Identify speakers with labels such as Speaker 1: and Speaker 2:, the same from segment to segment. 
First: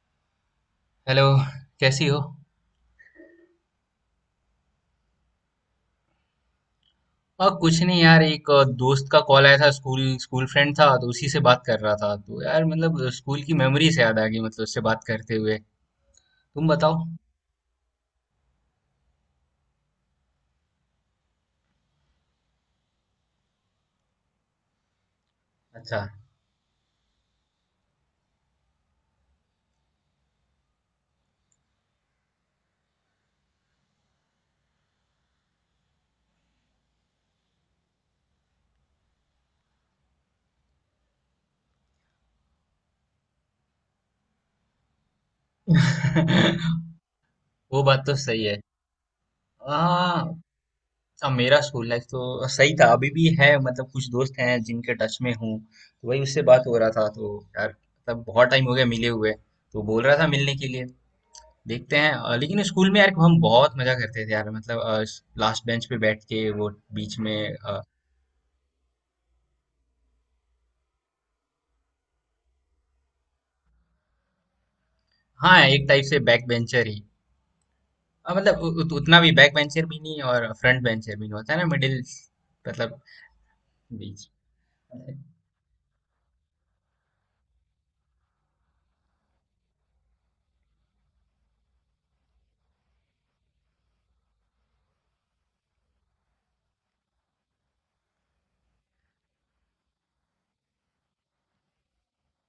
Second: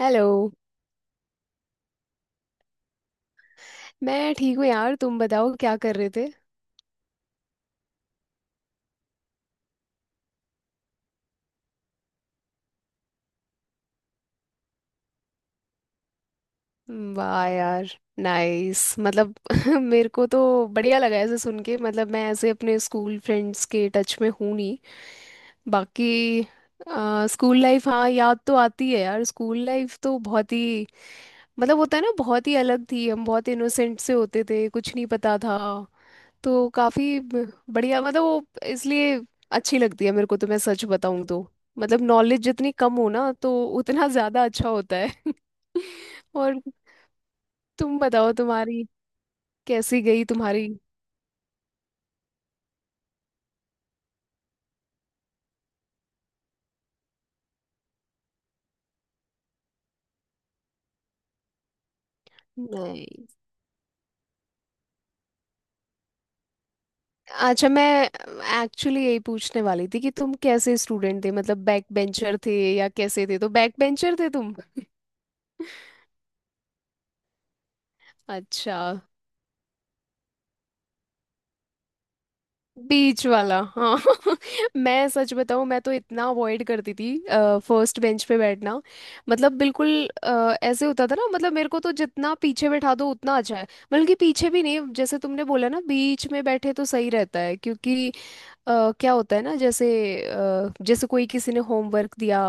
Speaker 1: Hello.
Speaker 2: Hello. कैसी हो।
Speaker 1: मैं ठीक हूँ यार, तुम बताओ क्या कर रहे थे।
Speaker 2: और कुछ नहीं यार, एक दोस्त का कॉल आया था। स्कूल स्कूल फ्रेंड था, तो उसी से बात कर रहा था। तो यार मतलब स्कूल की मेमोरी से याद आ गई, मतलब उससे बात करते हुए। तुम बताओ।
Speaker 1: वाह यार, नाइस। मतलब मेरे को तो बढ़िया लगा ऐसे सुन के। मतलब मैं ऐसे अपने स्कूल फ्रेंड्स के टच में हूँ नहीं
Speaker 2: अच्छा।
Speaker 1: बाकी। स्कूल लाइफ, हाँ याद तो आती है यार, स्कूल लाइफ तो बहुत ही, मतलब होता है ना, बहुत ही अलग थी। हम बहुत इनोसेंट से होते थे, कुछ नहीं पता था। तो काफी बढ़िया, मतलब वो इसलिए अच्छी लगती है मेरे को, तो मैं सच बताऊं तो मतलब नॉलेज जितनी कम हो ना, तो उतना ज्यादा अच्छा होता है और
Speaker 2: वो
Speaker 1: तुम
Speaker 2: बात तो
Speaker 1: बताओ
Speaker 2: सही है।
Speaker 1: तुम्हारी, कैसी गई
Speaker 2: आ,
Speaker 1: तुम्हारी।
Speaker 2: अब मेरा स्कूल लाइफ तो सही था, अभी भी है। मतलब कुछ दोस्त हैं जिनके टच में हूँ, तो वही, उससे बात हो रहा था। तो यार मतलब बहुत टाइम हो गया मिले हुए। तो बोल रहा था मिलने के लिए। देखते हैं। लेकिन स्कूल में यार
Speaker 1: नहीं,
Speaker 2: हम बहुत मजा करते थे यार, मतलब लास्ट बेंच पे बैठ के वो, बीच में
Speaker 1: अच्छा मैं एक्चुअली यही पूछने वाली थी कि तुम कैसे स्टूडेंट थे, मतलब बैक बेंचर थे या कैसे थे, तो बैक बेंचर थे तुम।
Speaker 2: हाँ, एक टाइप से बैक बेंचर ही। मतलब
Speaker 1: अच्छा,
Speaker 2: उतना भी बैक बेंचर भी नहीं और फ्रंट बेंचर भी नहीं। होता है ना मिडिल, मतलब
Speaker 1: बीच वाला हाँ।
Speaker 2: बीच।
Speaker 1: मैं सच बताऊँ, मैं तो इतना अवॉइड करती थी फर्स्ट बेंच पे बैठना, मतलब बिल्कुल। ऐसे होता था ना, मतलब मेरे को तो जितना पीछे बैठा दो उतना अच्छा है। बल्कि पीछे भी नहीं, जैसे तुमने बोला ना बीच में बैठे तो सही रहता है, क्योंकि क्या होता है ना, जैसे जैसे कोई किसी ने होमवर्क दिया,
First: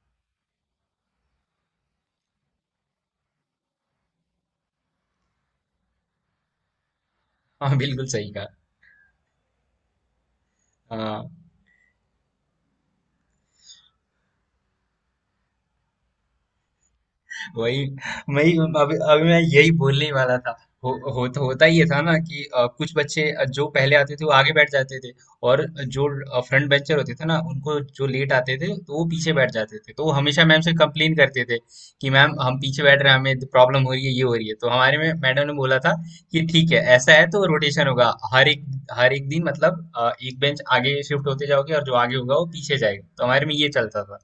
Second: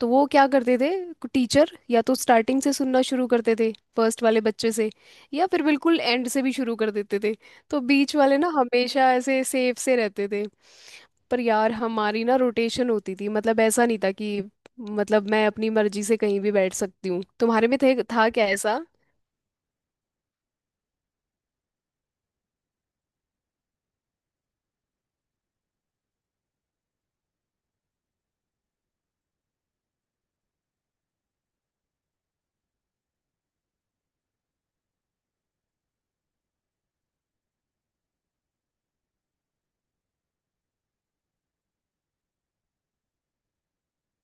Speaker 1: तो वो क्या करते थे, टीचर या तो स्टार्टिंग से सुनना शुरू करते थे फर्स्ट वाले बच्चे से, या फिर बिल्कुल एंड से भी शुरू कर देते थे।
Speaker 2: हाँ,
Speaker 1: तो
Speaker 2: बिल्कुल
Speaker 1: बीच
Speaker 2: सही
Speaker 1: वाले
Speaker 2: कहा।
Speaker 1: ना हमेशा ऐसे सेफ से रहते थे।
Speaker 2: हाँ।
Speaker 1: पर यार हमारी ना रोटेशन होती थी, मतलब ऐसा नहीं था कि मतलब मैं अपनी मर्जी से कहीं भी बैठ सकती हूँ, तुम्हारे में
Speaker 2: वही
Speaker 1: थे था क्या
Speaker 2: वही,
Speaker 1: ऐसा।
Speaker 2: अभी अभी मैं यही बोलने ही वाला था। होता ये था ना, कि कुछ बच्चे जो पहले आते थे वो आगे बैठ जाते थे। और जो फ्रंट बेंचर होते थे ना, उनको जो लेट आते थे तो वो पीछे बैठ जाते थे। तो वो हमेशा मैम से कंप्लेन करते थे कि मैम हम पीछे बैठ रहे हैं, हमें प्रॉब्लम हो रही है, ये हो रही है। तो हमारे में मैडम ने बोला था कि ठीक है, ऐसा है तो रोटेशन होगा। हर एक दिन मतलब एक बेंच आगे शिफ्ट होते जाओगे और जो आगे होगा वो पीछे जाएगा। तो हमारे में ये चलता था।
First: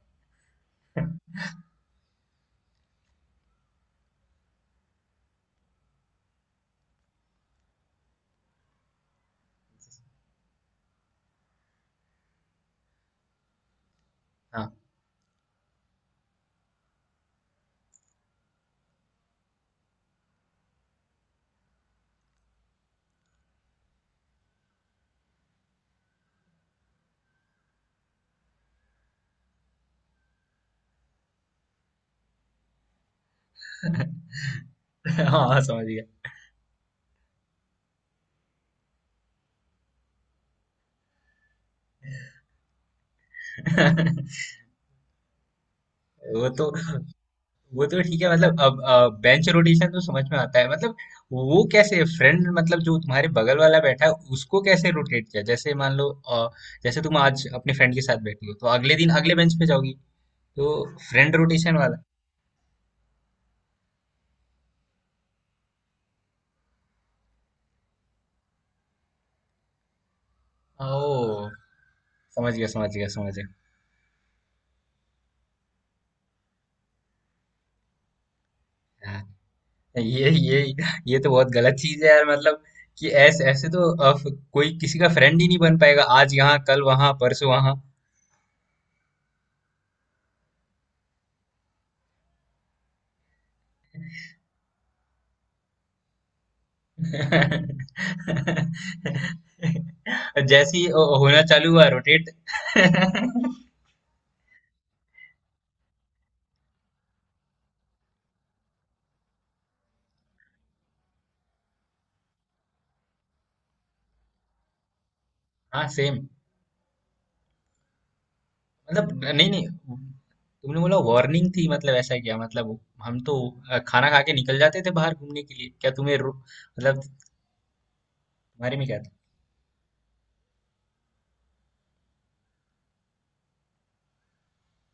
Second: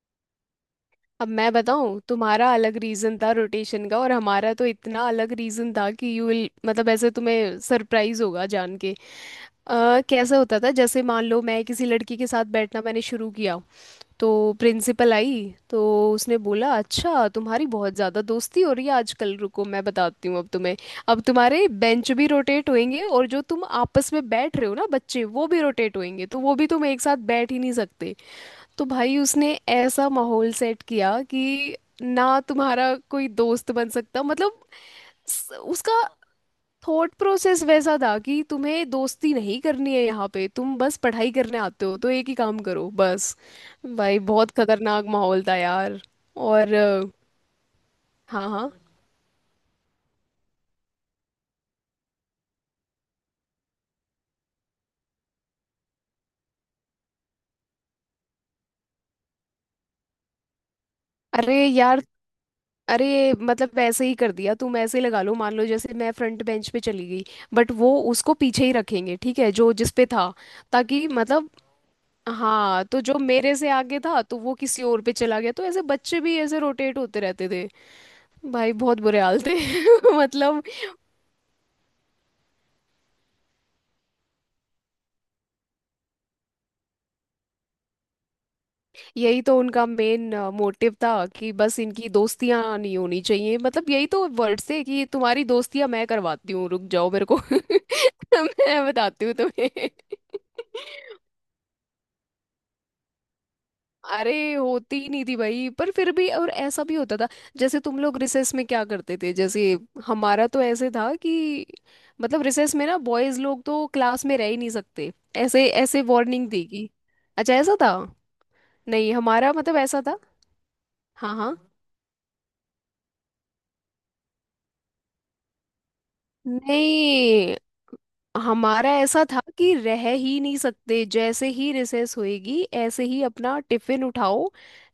Speaker 1: अब मैं बताऊँ, तुम्हारा अलग रीजन था रोटेशन का और हमारा तो इतना अलग रीजन था कि यू विल, मतलब ऐसे तुम्हें सरप्राइज होगा जान के। कैसा होता था, जैसे मान लो मैं किसी लड़की के साथ बैठना मैंने शुरू किया, तो
Speaker 2: हाँ।
Speaker 1: प्रिंसिपल आई, तो उसने बोला अच्छा तुम्हारी बहुत ज़्यादा दोस्ती हो रही है आजकल, रुको मैं बताती हूँ अब तुम्हें। अब तुम्हारे बेंच भी रोटेट होंगे और जो तुम आपस में बैठ रहे हो ना बच्चे वो भी रोटेट होंगे, तो वो भी तुम एक साथ बैठ ही नहीं सकते। तो भाई उसने ऐसा माहौल सेट किया कि ना तुम्हारा कोई दोस्त बन सकता, मतलब
Speaker 2: हाँ, समझ
Speaker 1: उसका
Speaker 2: गया।
Speaker 1: थॉट प्रोसेस वैसा था कि तुम्हें दोस्ती नहीं करनी है यहाँ पे, तुम बस पढ़ाई करने आते हो, तो एक ही काम करो बस। भाई
Speaker 2: वो
Speaker 1: बहुत खतरनाक माहौल था यार।
Speaker 2: तो
Speaker 1: और
Speaker 2: वो तो ठीक है,
Speaker 1: हाँ
Speaker 2: मतलब
Speaker 1: हाँ।
Speaker 2: अब बेंच रोटेशन तो समझ में आता है। मतलब वो कैसे, फ्रेंड मतलब जो तुम्हारे बगल वाला बैठा है उसको कैसे रोटेट किया? जैसे मान लो जैसे तुम आज अपने फ्रेंड के साथ बैठी हो तो अगले दिन अगले बेंच पे जाओगी। तो फ्रेंड
Speaker 1: अरे
Speaker 2: रोटेशन
Speaker 1: यार,
Speaker 2: वाला।
Speaker 1: अरे मतलब वैसे ही कर दिया, तुम ऐसे ही लगा लो, मान लो जैसे मैं फ्रंट बेंच पे चली गई, बट वो उसको पीछे ही रखेंगे, ठीक है जो जिस पे था, ताकि
Speaker 2: ओ,
Speaker 1: मतलब।
Speaker 2: समझ गया,
Speaker 1: हाँ
Speaker 2: समझ
Speaker 1: तो
Speaker 2: गया,
Speaker 1: जो
Speaker 2: समझ गया।
Speaker 1: मेरे से आगे था, तो वो किसी और पे चला गया, तो ऐसे बच्चे भी ऐसे रोटेट होते रहते थे। भाई बहुत बुरे
Speaker 2: हाँ,
Speaker 1: हाल थे।
Speaker 2: ये ये
Speaker 1: मतलब
Speaker 2: ये तो बहुत गलत चीज है यार, मतलब कि ऐसे ऐसे तो कोई किसी का फ्रेंड ही नहीं बन पाएगा। आज यहाँ कल वहां परसों वहां।
Speaker 1: यही तो उनका मेन मोटिव था कि बस इनकी दोस्तियां नहीं होनी चाहिए, मतलब यही तो वर्ड से कि तुम्हारी दोस्तियां मैं करवाती हूँ रुक जाओ, मेरे को मैं बताती हूँ तुम्हें।
Speaker 2: जैसे ही होना चालू हुआ रोटेट। हाँ।
Speaker 1: अरे होती ही नहीं थी भाई, पर फिर भी। और ऐसा भी होता था, जैसे तुम लोग रिसेस में क्या करते थे, जैसे हमारा तो ऐसे था कि मतलब रिसेस में ना बॉयज लोग तो क्लास में रह ही नहीं सकते, ऐसे ऐसे
Speaker 2: सेम।
Speaker 1: वार्निंग देगी। अच्छा ऐसा था। नहीं
Speaker 2: मतलब नहीं
Speaker 1: हमारा
Speaker 2: नहीं,
Speaker 1: मतलब ऐसा था,
Speaker 2: तुमने बोला
Speaker 1: हाँ
Speaker 2: वार्निंग थी,
Speaker 1: हाँ।
Speaker 2: मतलब ऐसा क्या? मतलब हम तो खाना खा के निकल जाते थे बाहर घूमने के लिए। क्या तुम्हें मतलब
Speaker 1: नहीं,
Speaker 2: तुम्हारे में
Speaker 1: हमारा
Speaker 2: क्या था?
Speaker 1: ऐसा था कि रह ही नहीं सकते, जैसे ही रिसेस होएगी ऐसे ही अपना टिफिन उठाओ,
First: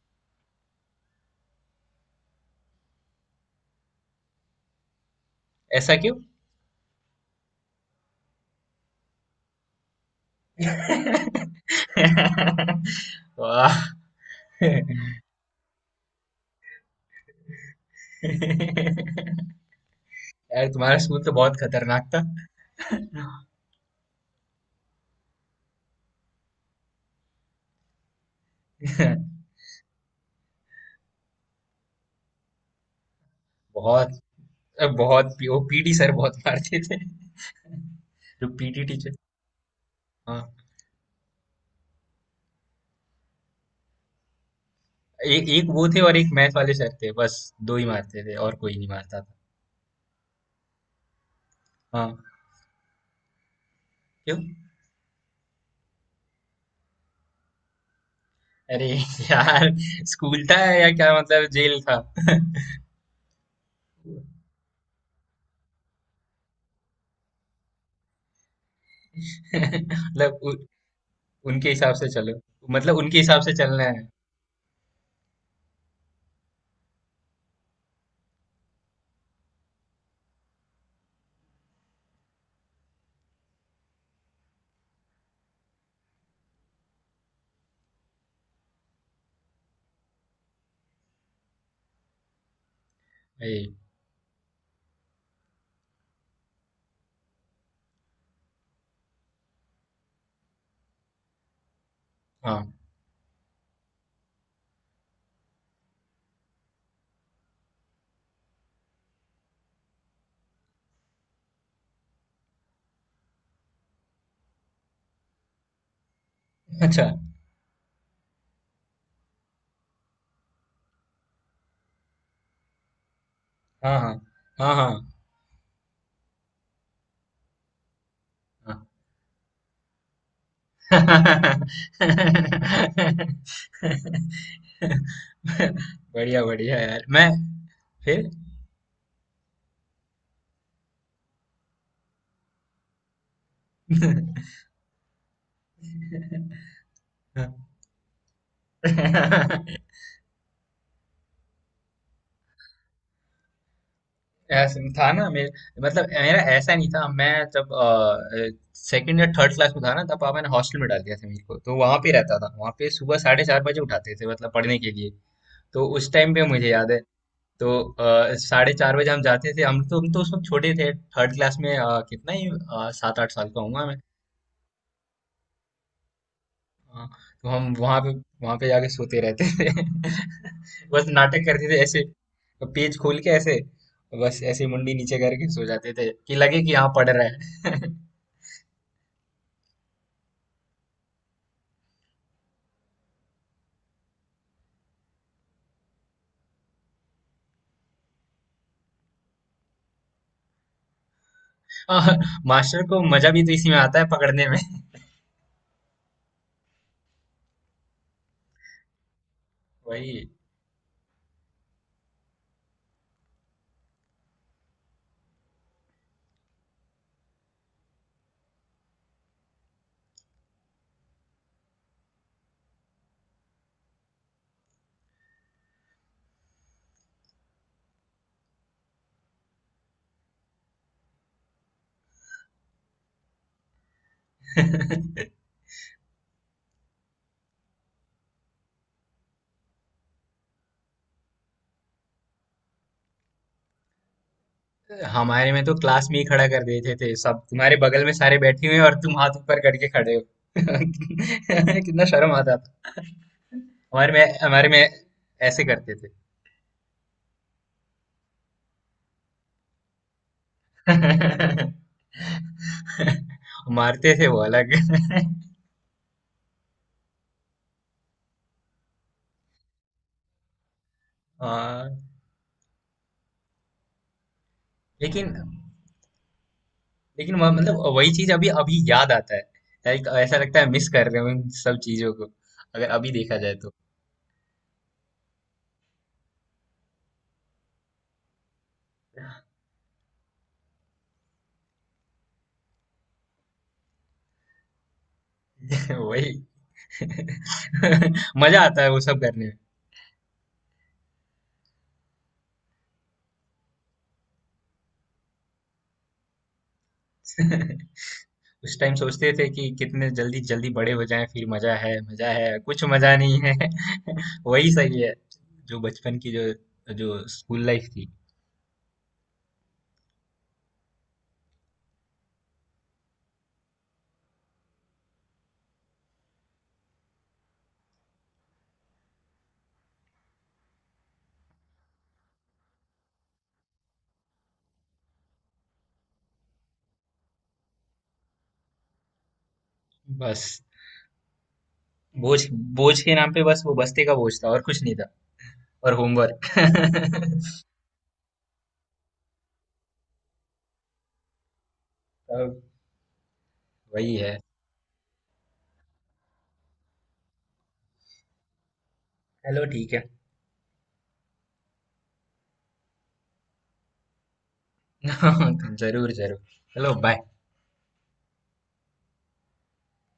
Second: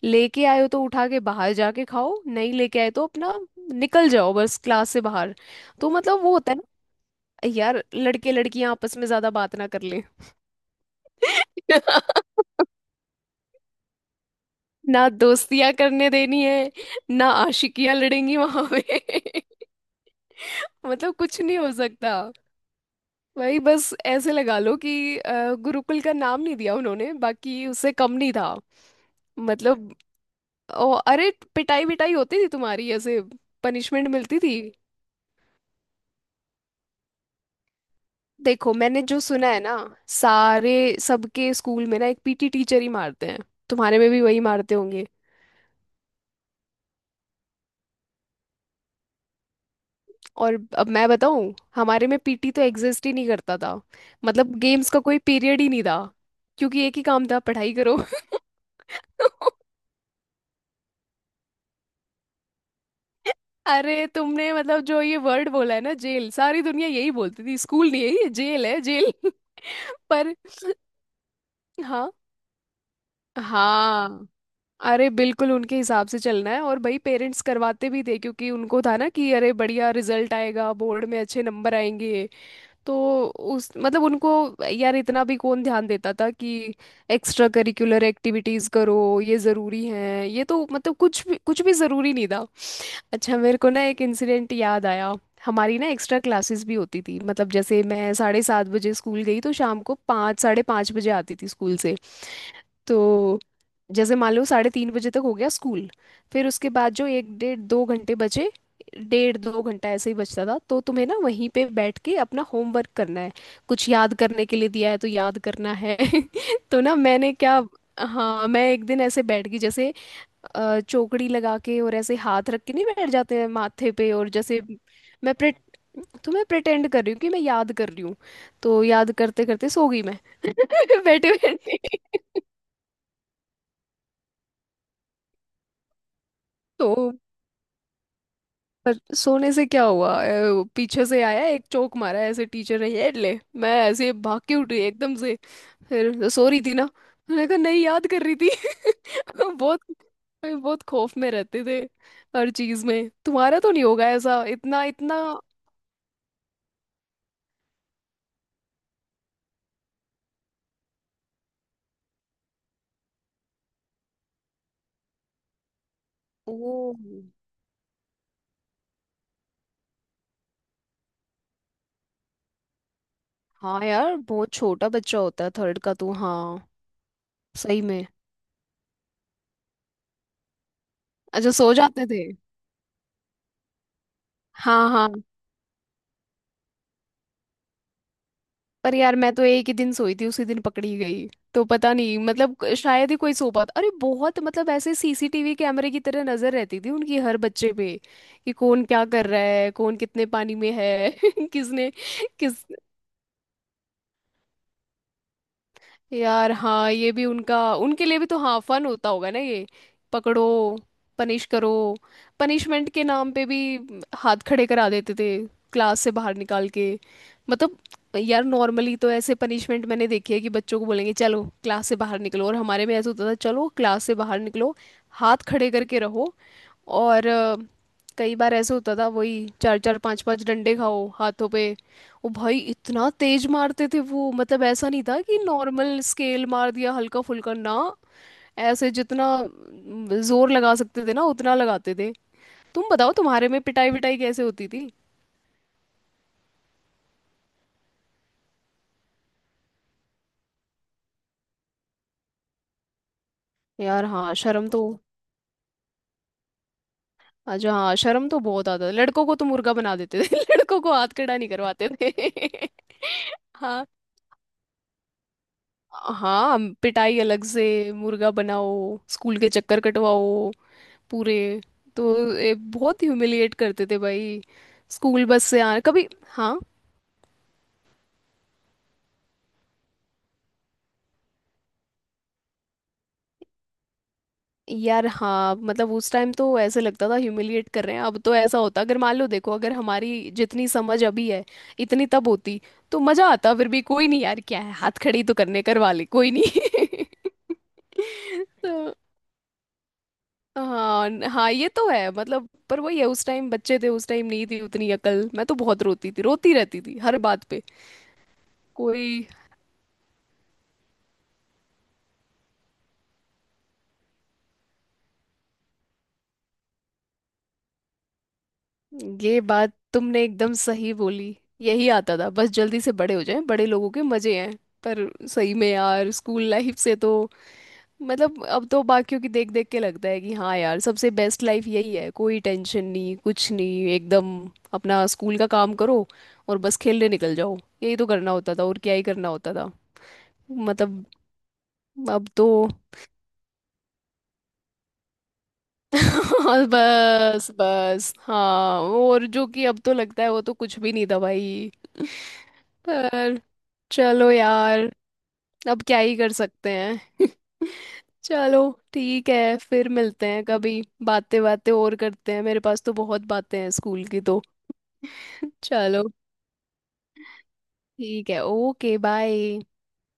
Speaker 1: लेके आए हो तो उठा के बाहर जाके खाओ, नहीं लेके आए तो अपना निकल जाओ बस क्लास से बाहर। तो
Speaker 2: ऐसा क्यों?
Speaker 1: मतलब वो होता है ना, यार लड़के लड़कियां आपस में ज्यादा बात ना कर लें
Speaker 2: वाह
Speaker 1: ना दोस्तियां करने देनी है, ना आशिकियां लड़ेंगी वहां पे।
Speaker 2: यार, तुम्हारा
Speaker 1: मतलब
Speaker 2: स्कूल तो
Speaker 1: कुछ नहीं
Speaker 2: बहुत
Speaker 1: हो
Speaker 2: खतरनाक
Speaker 1: सकता,
Speaker 2: था।
Speaker 1: वही बस ऐसे लगा लो कि गुरुकुल का नाम नहीं दिया उन्होंने, बाकी उससे कम नहीं था, मतलब। ओ, अरे पिटाई विटाई होती थी तुम्हारी ऐसे, पनिशमेंट
Speaker 2: बहुत।
Speaker 1: मिलती थी।
Speaker 2: अ, बहुत वो पीटी सर बहुत मारते थे। जो
Speaker 1: देखो
Speaker 2: पीटी
Speaker 1: मैंने
Speaker 2: टीचर।
Speaker 1: जो सुना है ना,
Speaker 2: हाँ,
Speaker 1: सारे, सबके स्कूल में ना एक पीटी टीचर ही मारते हैं, तुम्हारे में भी वही मारते होंगे।
Speaker 2: एक एक वो थे और एक मैथ वाले सर थे, बस। दो ही मारते थे और कोई नहीं मारता था।
Speaker 1: और अब मैं बताऊं, हमारे
Speaker 2: हाँ।
Speaker 1: में पीटी तो एग्जिस्ट ही नहीं करता था।
Speaker 2: क्यों?
Speaker 1: मतलब गेम्स का कोई पीरियड ही नहीं था, क्योंकि एक ही काम था पढ़ाई करो।
Speaker 2: अरे! यार स्कूल था या क्या, मतलब जेल था?
Speaker 1: अरे तुमने मतलब जो ये वर्ड बोला है ना जेल, सारी दुनिया यही बोलती थी स्कूल नहीं है ये, जेल है जेल। पर
Speaker 2: मतलब उनके हिसाब से
Speaker 1: हाँ
Speaker 2: चलो। मतलब उनके हिसाब से चलना है।
Speaker 1: हाँ। अरे बिल्कुल उनके हिसाब से चलना है, और भाई पेरेंट्स करवाते भी थे, क्योंकि उनको था ना कि अरे बढ़िया रिजल्ट आएगा बोर्ड में, अच्छे नंबर आएंगे, तो उस मतलब उनको, यार इतना भी कौन ध्यान देता था कि एक्स्ट्रा करिकुलर एक्टिविटीज करो ये जरूरी है ये, तो मतलब कुछ भी जरूरी नहीं था। अच्छा, मेरे को
Speaker 2: ये
Speaker 1: ना एक इंसिडेंट याद आया। हमारी ना एक्स्ट्रा क्लासेस भी होती थी, मतलब जैसे मैं 7:30 बजे स्कूल गई, तो शाम को पाँच साढ़े पाँच बजे आती थी स्कूल से।
Speaker 2: हाँ।
Speaker 1: तो जैसे मान लो 3:30 बजे तक हो गया स्कूल, फिर उसके बाद जो एक डेढ़ दो घंटे बचे, डेढ़ दो घंटा ऐसे ही बचता था, तो तुम्हें ना वहीं पे बैठ के अपना होमवर्क करना है, कुछ याद करने के लिए दिया है तो याद करना है। तो ना
Speaker 2: अच्छा।
Speaker 1: मैंने क्या, हाँ मैं एक दिन ऐसे बैठ गई, जैसे चौकड़ी लगा के, और ऐसे हाथ रख के नहीं बैठ जाते हैं माथे
Speaker 2: हाँ हाँ
Speaker 1: पे, और जैसे
Speaker 2: हाँ हाँ हाँ।
Speaker 1: मैं प्रे, तो मैं प्रिटेंड कर रही हूँ कि मैं याद कर रही हूँ, तो याद करते करते सो गई मैं। बैठे बैठे।
Speaker 2: बढ़िया बढ़िया
Speaker 1: तो
Speaker 2: यार। मैं फिर।
Speaker 1: पर सोने से क्या हुआ, वो पीछे से आया एक चोक मारा ऐसे टीचर ने, ये ले मैं ऐसे भाग के उठी एकदम से। फिर सो रही थी ना, मैंने कहा नहीं याद कर रही थी। बहुत बहुत खौफ में रहते थे हर चीज में, तुम्हारा तो नहीं होगा ऐसा
Speaker 2: ऐसा
Speaker 1: इतना
Speaker 2: था
Speaker 1: इतना।
Speaker 2: ना मेरे मतलब मेरा ऐसा नहीं था। मैं जब सेकंड या थर्ड क्लास में था ना, तब पापा ने हॉस्टल में डाल दिया था मेरे को। तो वहां पे रहता था। वहां पे सुबह 4:30 बजे उठाते थे, मतलब पढ़ने के लिए। तो उस टाइम पे
Speaker 1: ओ,
Speaker 2: मुझे याद है, तो 4:30 बजे हम जाते थे। हम तो उस वक्त छोटे थे। थर्ड क्लास में कितना ही 7-8 साल का
Speaker 1: हाँ
Speaker 2: हूँ।
Speaker 1: यार बहुत छोटा बच्चा होता है थर्ड का, तू हाँ।
Speaker 2: हाँ, तो हम
Speaker 1: सही
Speaker 2: वहां
Speaker 1: में।
Speaker 2: पे वहां पे जाके सोते रहते थे। बस नाटक
Speaker 1: अच्छा
Speaker 2: करते
Speaker 1: सो
Speaker 2: थे ऐसे।
Speaker 1: जाते थे।
Speaker 2: तो पेज खोल के ऐसे, बस ऐसे
Speaker 1: हाँ
Speaker 2: मुंडी
Speaker 1: हाँ।
Speaker 2: नीचे करके सो जाते थे, कि लगे कि हाँ पढ़ रहा है।
Speaker 1: पर यार मैं तो एक ही दिन सोई थी, उसी दिन पकड़ी गई, तो पता नहीं, मतलब शायद ही कोई सो पाता। अरे बहुत, मतलब ऐसे सीसीटीवी कैमरे की तरह नजर रहती थी उनकी हर बच्चे पे, कि कौन क्या कर रहा है कौन कितने पानी में है किसने
Speaker 2: और
Speaker 1: किस,
Speaker 2: मास्टर को मजा भी तो इसी में आता है, पकड़ने में।
Speaker 1: यार हाँ ये भी उनका, उनके लिए भी तो हाँ फन होता होगा ना ये,
Speaker 2: वही।
Speaker 1: पकड़ो पनिश करो। पनिशमेंट के नाम पे भी हाथ खड़े करा देते थे क्लास से बाहर निकाल के, मतलब। यार नॉर्मली तो ऐसे पनिशमेंट मैंने देखी है कि बच्चों को बोलेंगे चलो क्लास से बाहर निकलो, और हमारे में ऐसा होता था चलो क्लास से बाहर निकलो हाथ खड़े करके रहो, और कई बार ऐसे होता था, वही चार चार पांच पांच डंडे खाओ हाथों पे। ओ भाई इतना तेज मारते थे वो, मतलब ऐसा नहीं था कि नॉर्मल स्केल मार दिया हल्का फुल्का ना, ऐसे जितना जोर लगा सकते थे ना उतना लगाते थे। तुम बताओ, तुम्हारे में पिटाई विटाई कैसे होती थी।
Speaker 2: हमारे में तो क्लास में ही खड़ा कर देते थे। सब तुम्हारे बगल में सारे बैठे हुए हैं और तुम हाथ ऊपर करके खड़े हो। कितना शर्म आता था।
Speaker 1: यार
Speaker 2: हमारे
Speaker 1: हाँ
Speaker 2: में
Speaker 1: शर्म
Speaker 2: हमारे
Speaker 1: तो,
Speaker 2: में ऐसे करते थे।
Speaker 1: अच्छा हाँ शर्म तो बहुत आता था, लड़कों को तो मुर्गा बना देते थे लड़कों को हाथ खड़ा नहीं
Speaker 2: मारते
Speaker 1: करवाते थे। हाँ
Speaker 2: थे वो अलग।
Speaker 1: हाँ पिटाई अलग से, मुर्गा बनाओ, स्कूल के चक्कर कटवाओ पूरे,
Speaker 2: आ,
Speaker 1: तो बहुत ह्यूमिलिएट करते थे भाई, स्कूल
Speaker 2: लेकिन
Speaker 1: बस से आ कभी, हाँ।
Speaker 2: लेकिन वह- मतलब वही चीज अभी अभी याद आता है। लाइक ऐसा लगता है मिस कर रहे हो इन सब चीजों को, अगर अभी देखा जाए तो।
Speaker 1: यार हाँ मतलब उस टाइम तो ऐसे लगता था ह्यूमिलिएट कर रहे हैं, अब तो ऐसा होता अगर मान लो देखो, अगर हमारी जितनी समझ अभी है इतनी तब होती, तो मजा आता, फिर भी कोई नहीं यार क्या है हाथ खड़ी तो करने करवा ले कोई
Speaker 2: वही।
Speaker 1: नहीं।
Speaker 2: मजा आता है
Speaker 1: तो
Speaker 2: वो सब करने में।
Speaker 1: हाँ हाँ ये तो है, मतलब पर वही है उस टाइम बच्चे थे, उस टाइम नहीं थी उतनी अकल, मैं तो बहुत रोती थी रोती रहती थी हर बात पे।
Speaker 2: उस टाइम
Speaker 1: कोई।
Speaker 2: सोचते थे कि कितने जल्दी जल्दी बड़े हो जाएं। फिर मजा है, मजा है, कुछ मजा नहीं है। वही सही है। जो बचपन की, जो जो स्कूल लाइफ थी।
Speaker 1: ये बात तुमने एकदम सही बोली, यही आता था बस जल्दी से बड़े हो जाएं, बड़े लोगों के मजे हैं। पर सही में यार स्कूल लाइफ से तो, मतलब अब तो बाकियों की देख देख के लगता है कि हाँ यार सबसे बेस्ट लाइफ यही है, कोई टेंशन नहीं कुछ नहीं एकदम, अपना स्कूल का काम करो और बस खेलने निकल जाओ, यही तो करना होता था और क्या ही करना होता था,
Speaker 2: बस,
Speaker 1: मतलब अब
Speaker 2: बोझ
Speaker 1: तो
Speaker 2: बोझ के नाम पे बस वो बस्ते का बोझ था और कुछ नहीं था। और होमवर्क।
Speaker 1: बस बस हाँ, और जो कि अब तो लगता है वो तो कुछ भी नहीं था भाई,
Speaker 2: सब
Speaker 1: पर
Speaker 2: वही
Speaker 1: चलो
Speaker 2: है।
Speaker 1: यार अब क्या ही कर सकते हैं। चलो ठीक है
Speaker 2: चलो,
Speaker 1: फिर
Speaker 2: ठीक है।
Speaker 1: मिलते हैं कभी, बातें बातें और करते हैं मेरे पास तो बहुत बातें हैं स्कूल की तो। चलो
Speaker 2: जरूर जरूर। चलो, बाय।
Speaker 1: ठीक है, ओके बाय।